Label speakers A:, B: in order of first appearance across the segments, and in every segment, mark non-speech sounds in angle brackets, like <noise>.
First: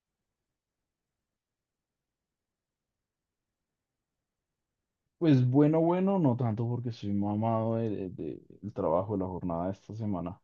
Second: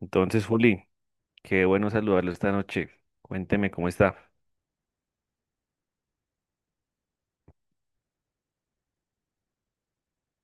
A: Entonces, Juli, qué bueno saludarlo esta noche. Cuénteme cómo está.
B: Pues bueno, bueno, no tanto porque soy mamado del trabajo, de la jornada de esta semana.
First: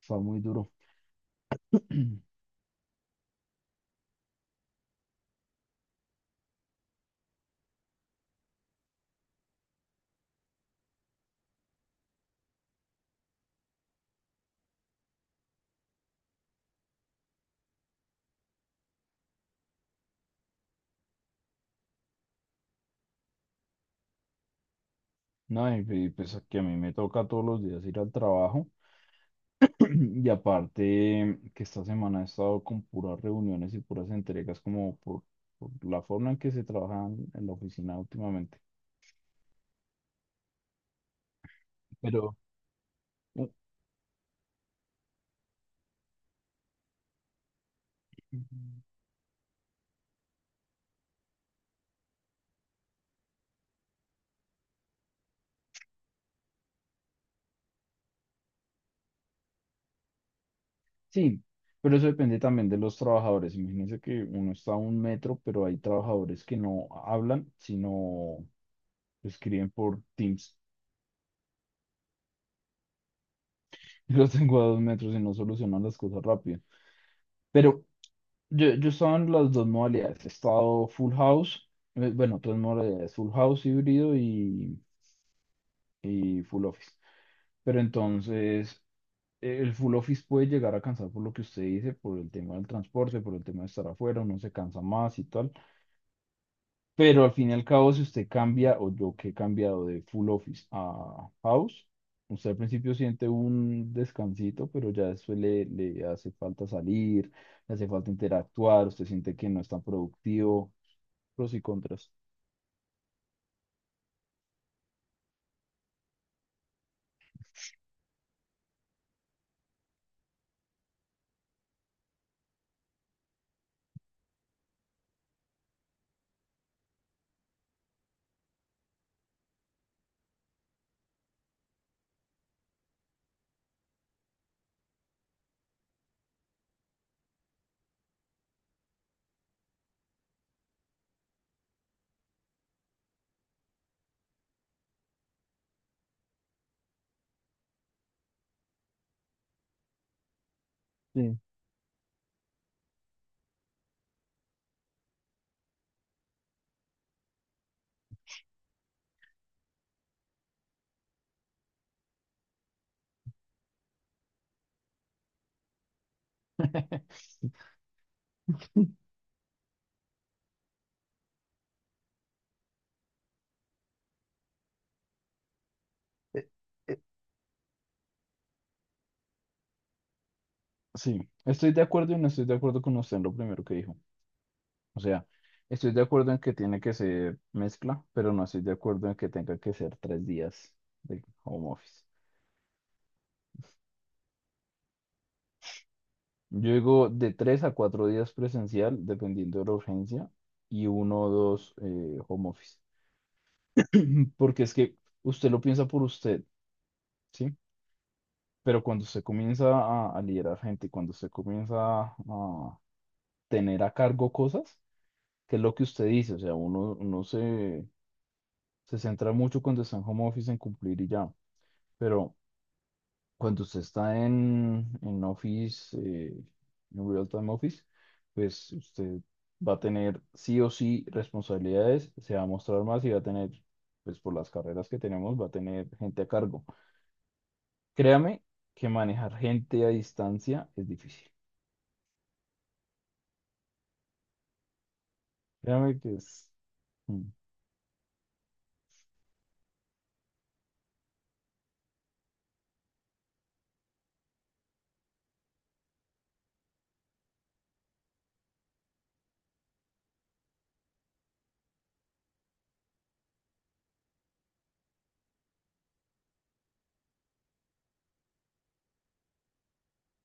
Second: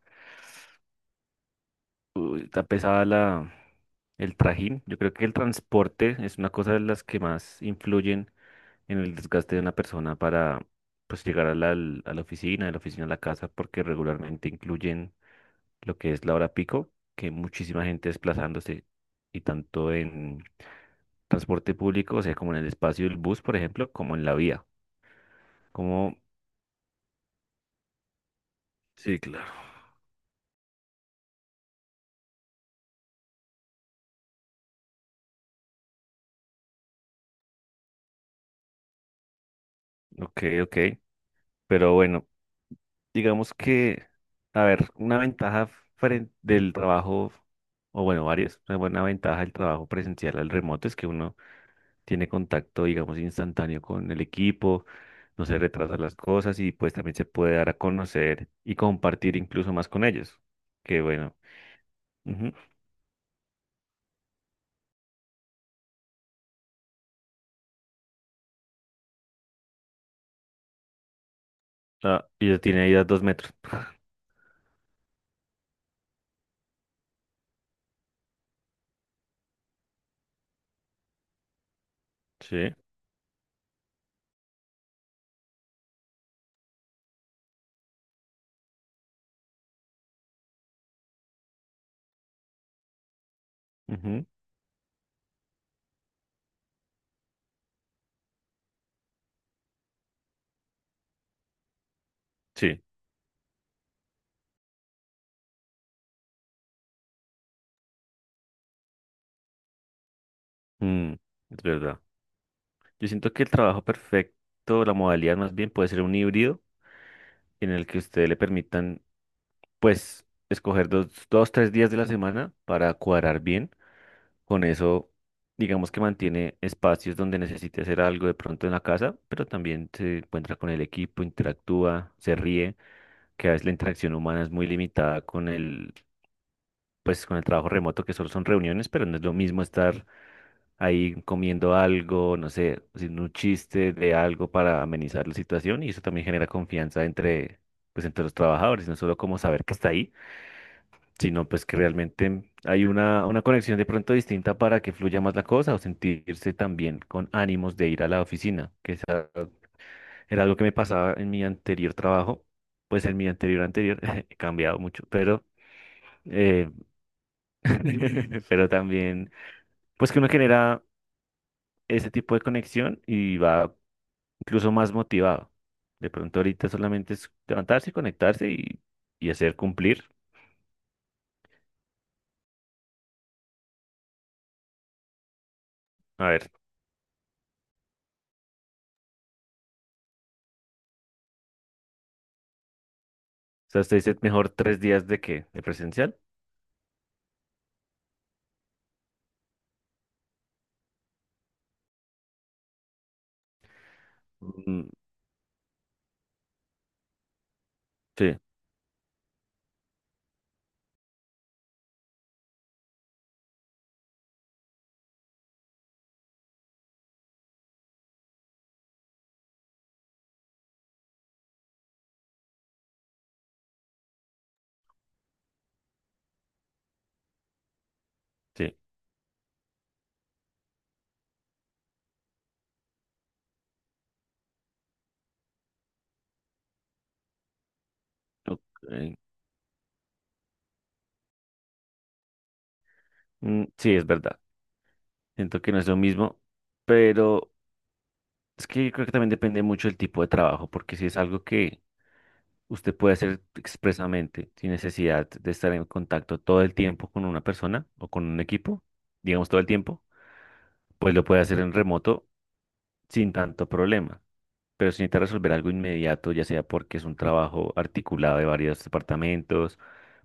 B: Está muy duro.
A: Uy,
B: <clears throat>
A: está pesada el trajín. Yo creo que el transporte es una cosa de las que más influyen en el desgaste de una persona para pues llegar a la oficina, de la oficina a la casa, porque regularmente incluyen lo que es la hora pico, que hay muchísima gente desplazándose, y tanto en transporte público, o sea, como en el espacio del bus, por ejemplo, como en la vía.
B: No, y
A: Como...
B: pues que a mí me toca todos los días ir al trabajo.
A: Sí, claro.
B: <clears throat> Y aparte que esta semana he estado con puras reuniones y puras entregas como por la forma en que se trabaja en la oficina últimamente.
A: Ok, ok. Pero bueno.
B: Pero u-
A: Digamos que, a ver, una ventaja frente del trabajo, o bueno, varias, una buena ventaja del trabajo presencial al remoto es que uno tiene contacto, digamos, instantáneo con el equipo, no se retrasan las cosas y pues también se puede dar a conocer y compartir incluso más con ellos. Que bueno.
B: sí, pero eso depende
A: Ujú.
B: también de los trabajadores. Imagínense que uno está a 1 metro, pero hay trabajadores que no hablan, sino escriben por Teams.
A: Ah, y ya tiene ahí a 2 metros. <laughs>
B: <laughs> Yo los tengo a 2 metros y no solucionan las cosas rápido. Pero yo estaba en las dos modalidades. He estado full house, bueno, tres
A: Sí.
B: modalidades, full house híbrido y full office. Pero entonces, el full office puede llegar a cansar por lo que usted dice, por el tema del transporte, por el tema de estar afuera,
A: Ujú,
B: uno se cansa más y tal. Pero al fin y al cabo, si usted cambia, o yo que he cambiado de full office a house, usted al
A: sí.
B: principio siente un descansito, pero ya después le hace falta salir, le hace falta interactuar, usted siente que no es tan productivo,
A: mm,
B: pros y
A: es verdad.
B: contras.
A: Yo siento que el trabajo perfecto, la modalidad más bien, puede ser un híbrido en el que ustedes le permitan pues escoger dos, tres días de la semana para cuadrar bien. Con eso, digamos que mantiene espacios donde necesite hacer algo de pronto en la casa, pero también se encuentra con el equipo, interactúa, se ríe, que a veces la interacción humana es muy limitada con el, pues, con el trabajo remoto, que solo son reuniones, pero no es lo mismo estar ahí comiendo algo, no sé, haciendo un chiste de algo para amenizar la situación y eso también genera confianza entre, pues, entre los trabajadores, no solo como saber que está ahí
B: Sí.
A: sino pues que realmente hay una conexión de pronto distinta para que fluya más la cosa o sentirse también con ánimos de ir a la oficina, que esa era algo que me pasaba en mi anterior trabajo, pues en mi anterior anterior, <laughs> he cambiado mucho, pero, eh,
B: <laughs>
A: <laughs> pero también, pues que uno genera ese tipo de conexión y va incluso más motivado. De pronto
B: Eh,
A: ahorita
B: eh,
A: solamente es levantarse, conectarse y hacer cumplir.
B: Sí, estoy de acuerdo y no estoy de acuerdo con usted en lo primero que dijo. O sea, estoy de
A: A
B: acuerdo en
A: ver,
B: que tiene que ser mezcla, pero no estoy de acuerdo en que tenga que ser 3 días de home office.
A: o sea, usted dice mejor 3 días de presencial.
B: Yo digo de 3 a 4 días presencial, dependiendo de la urgencia, y uno o dos home office. Porque es
A: Mm,
B: que usted lo piensa por usted, ¿sí?
A: sí,
B: Pero cuando usted comienza a liderar gente, cuando usted comienza a tener a cargo cosas, que es lo que usted dice, o sea, uno se centra mucho cuando está en home office en cumplir y ya, pero cuando usted está en Office, en Real Time Office, pues
A: sí,
B: usted va a tener sí o sí responsabilidades, se va a mostrar más y va a tener, pues por las carreras que tenemos, va a tener gente a cargo. Créame
A: ok.
B: que manejar gente a distancia es difícil.
A: Mm, sí, es verdad. Siento que no es lo
B: Créame que
A: mismo,
B: es. Mm.
A: pero es que yo creo que también depende mucho del tipo de trabajo, porque si es algo que usted puede hacer expresamente, sin necesidad de estar en contacto todo el tiempo con una persona o con un equipo, digamos todo el tiempo, pues lo puede hacer en remoto sin tanto problema. Pero se necesita resolver algo inmediato, ya sea porque es un trabajo articulado de varios departamentos,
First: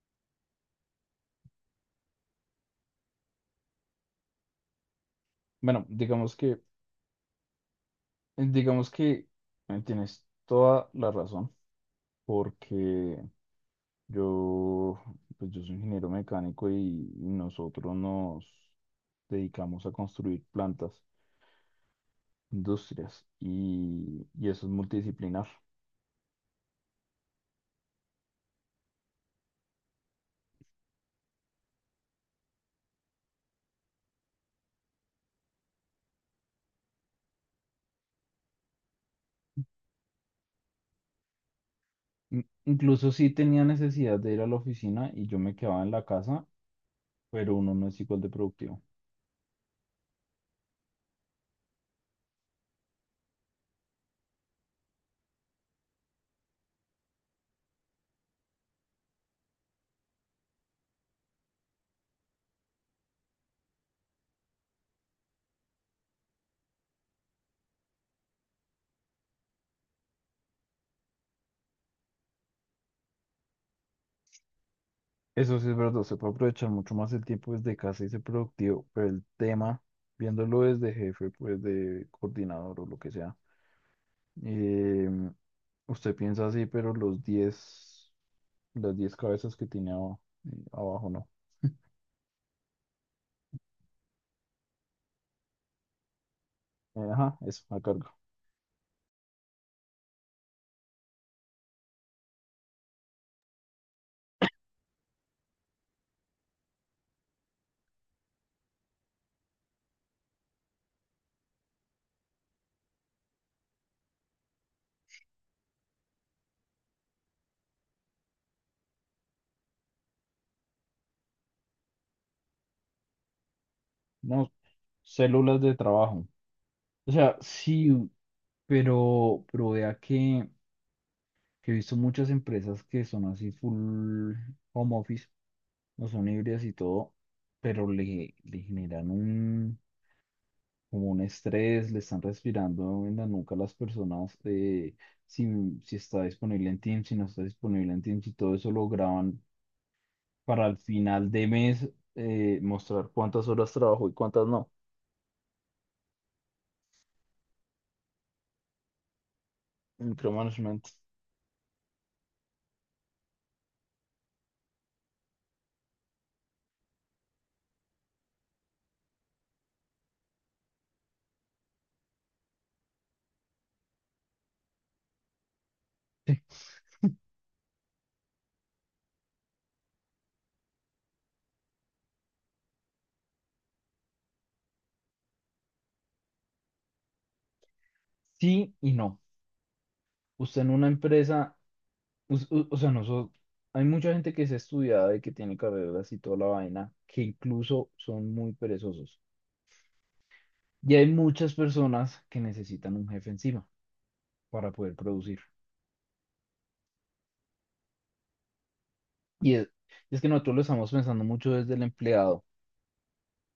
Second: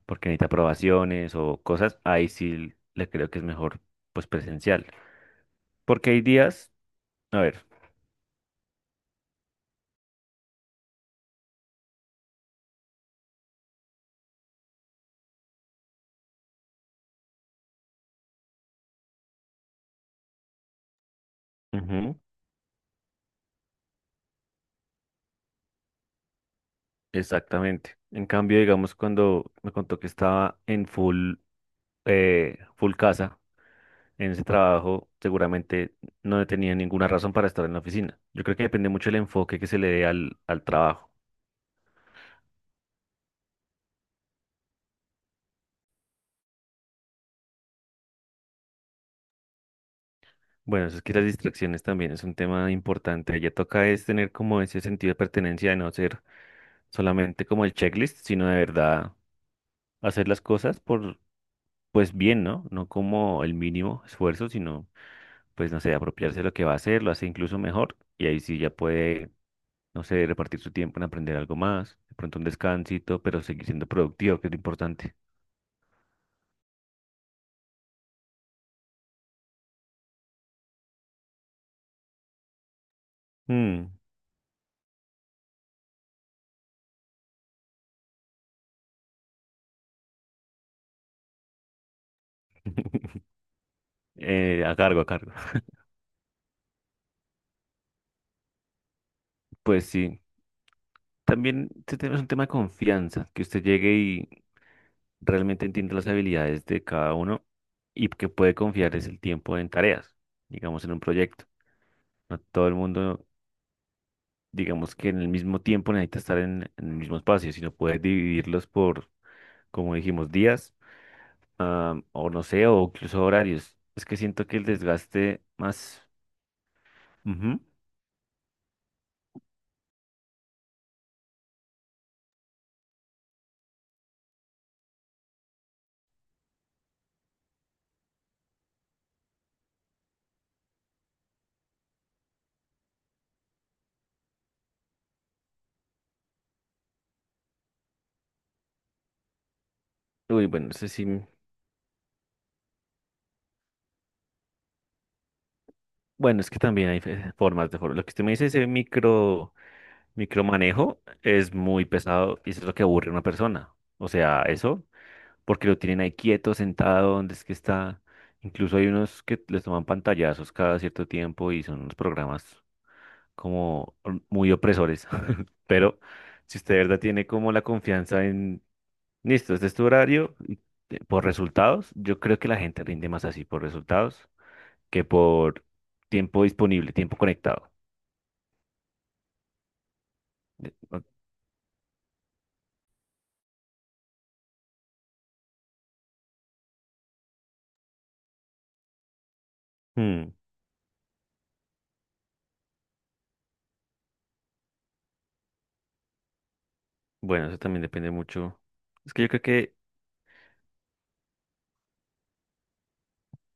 A: porque necesita aprobaciones o cosas, ahí sí le creo que es mejor, pues presencial.
B: Bueno,
A: Porque hay
B: digamos que,
A: días, a ver,
B: digamos que tienes toda la razón, porque yo, pues yo soy ingeniero mecánico y nosotros nos dedicamos a construir plantas,
A: ujú,
B: industrias y eso es multidisciplinar.
A: exactamente. En cambio, digamos, cuando me contó que estaba en full casa, en ese trabajo, seguramente no tenía ninguna razón para estar en la oficina. Yo creo que depende mucho del enfoque que se le dé al trabajo.
B: Incluso sí tenía necesidad de ir a la oficina y yo me quedaba en la casa, pero uno no es igual de productivo.
A: Bueno, eso es que las distracciones también es un tema importante. Ya toca es tener como ese sentido de pertenencia de no ser solamente como el checklist, sino de verdad hacer las cosas por, pues bien, ¿no? No como el mínimo esfuerzo, sino, pues no sé, apropiarse de lo que va a hacer, lo hace incluso mejor y ahí sí ya puede, no sé, repartir su tiempo en aprender algo más, de pronto un descansito, pero seguir siendo productivo, que es lo importante.
B: Eso sí es verdad, se puede aprovechar mucho más el tiempo desde casa y ser productivo, pero el tema, viéndolo desde jefe, pues de coordinador o lo que sea,
A: Mm,
B: eh, usted piensa así, pero los 10 Las 10 cabezas que tiene abajo, ¿no?
A: a cargo, a cargo. <laughs>
B: Ajá, eso, la carga.
A: Pues sí. También este tema es un tema de confianza, que usted llegue y realmente entiende las habilidades de cada uno y que puede confiar es el tiempo en tareas, digamos en un proyecto. No todo el mundo, digamos que en el mismo tiempo necesita estar en el mismo espacio, sino puedes dividirlos por, como dijimos, días, ah, o no sé, o incluso horarios. Es que siento
B: No,
A: que el desgaste
B: células de
A: más...
B: trabajo. O sea,
A: Ujú.
B: sí, pero vea que he visto muchas empresas que son así full home office, no son híbridas y todo, pero le generan como un estrés, le están respirando en la nuca a las personas, si, si está disponible en Teams, si no está disponible en Teams y todo eso lo graban
A: Uy,
B: para
A: bueno, no
B: al
A: sé si...
B: final de mes mostrar cuántas horas trabajo y cuántas no.
A: Bueno, es que también hay fe- formas de... for- Lo que usted me dice, ese
B: Micromanagement.
A: micromanejo es muy pesado y eso es lo que aburre a una persona. O sea, eso porque lo tienen ahí quieto, sentado, donde es que está. Incluso hay unos que les toman pantallazos cada cierto tiempo y son unos programas como muy opresores. <laughs> Pero
B: Sí
A: si usted de verdad tiene como la confianza en, listo, este es tu horario, y por resultados, yo creo que la gente rinde más así por resultados que por tiempo disponible, tiempo conectado.
B: Sí y no. Usted en
A: De-
B: una
A: o-
B: empresa, o sea, nosotros, hay mucha gente que es estudiada y que tiene carreras y toda la vaina, que incluso son muy perezosos.
A: Hmm.
B: Y hay muchas personas que necesitan un jefe encima para poder producir.
A: Bueno, eso también depende mucho. Es que yo creo
B: Y es,
A: que,
B: es que nosotros lo estamos pensando mucho desde el empleado,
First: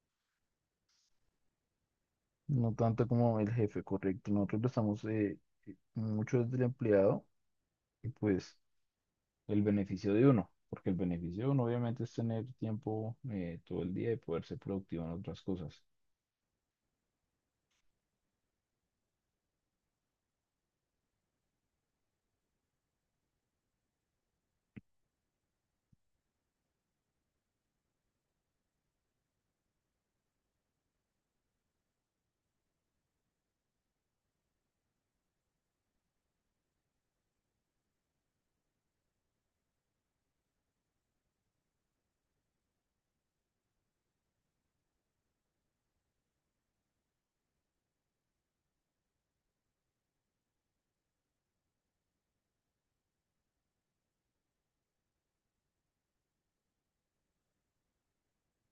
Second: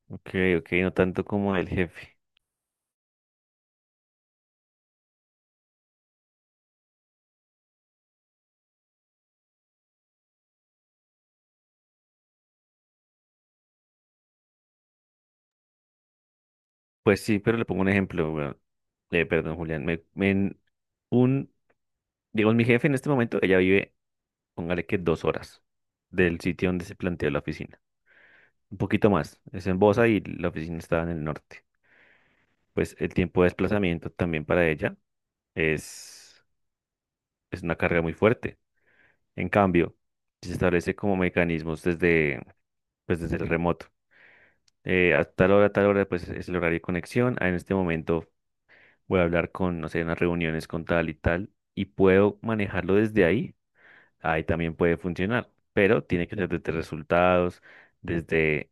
A: ok, ok, no tanto como el jefe.
B: no tanto como el jefe, correcto. Nosotros lo estamos mucho desde el empleado y pues... el beneficio de uno, porque el beneficio de uno obviamente es tener tiempo todo el día y poder ser productivo en otras cosas.
A: Pues sí, pero le pongo un ejemplo, weón. Perdón, Julián. Un, digamos, mi jefe en este momento, ella vive, póngale que 2 horas del sitio donde se planteó la oficina. Un poquito más. Es en Bosa y la oficina está en el norte. Pues el tiempo de desplazamiento también para ella es, es una carga muy fuerte. En cambio, se establece como mecanismos desde, pues desde el remoto. A tal hora, a tal hora, pues es el horario de conexión. Ah, en este momento, voy a hablar con, no sé, unas reuniones con tal y tal, y puedo manejarlo desde ahí, ahí también puede funcionar, pero tiene que ser desde resultados, desde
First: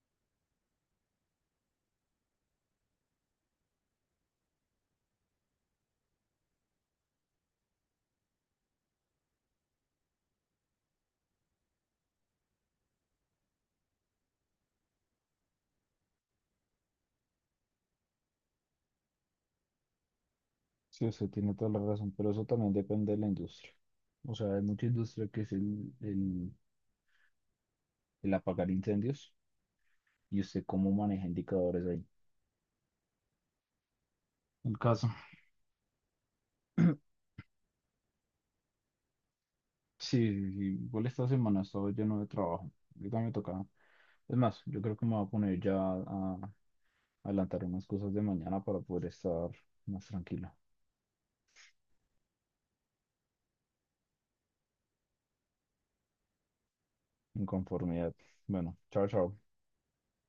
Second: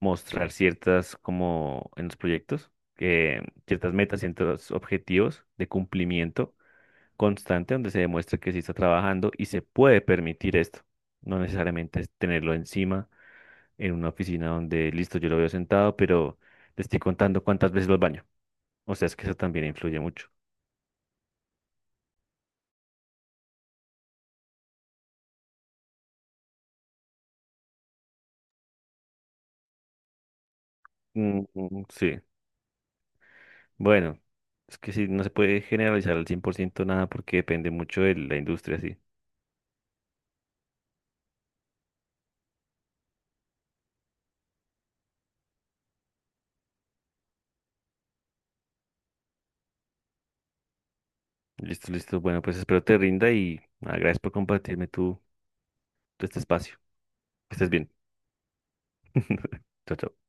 A: mostrar ciertas, como en los proyectos, que ciertas metas, ciertos objetivos de cumplimiento constante, donde se demuestre que sí está trabajando y se puede permitir esto. No necesariamente es tenerlo encima en una oficina donde, listo, yo lo veo sentado, pero le estoy contando cuántas veces lo baño. O sea, es que eso también influye mucho.
B: Sí, usted tiene toda la razón, pero eso también depende de la industria. O sea, hay mucha industria que es el apagar incendios y usted cómo maneja
A: Mm, mm,
B: indicadores ahí.
A: sí, bueno,
B: El
A: es que sí,
B: caso.
A: no se puede generalizar al 100% nada
B: <clears throat>
A: porque depende mucho de la industria, sí.
B: Sí, sí, sí, igual esta semana estaba lleno de trabajo. Yo también me tocaba. Es más, yo creo que me voy a poner ya a adelantar unas cosas de mañana para poder estar más tranquilo,
A: Listo, listo. Bueno, pues espero te rinda y nada, gracias por compartirme tu, este espacio.
B: en
A: Que estés bien.
B: conformidad. Bueno, chao, chao.
A: <laughs> Chao, chao.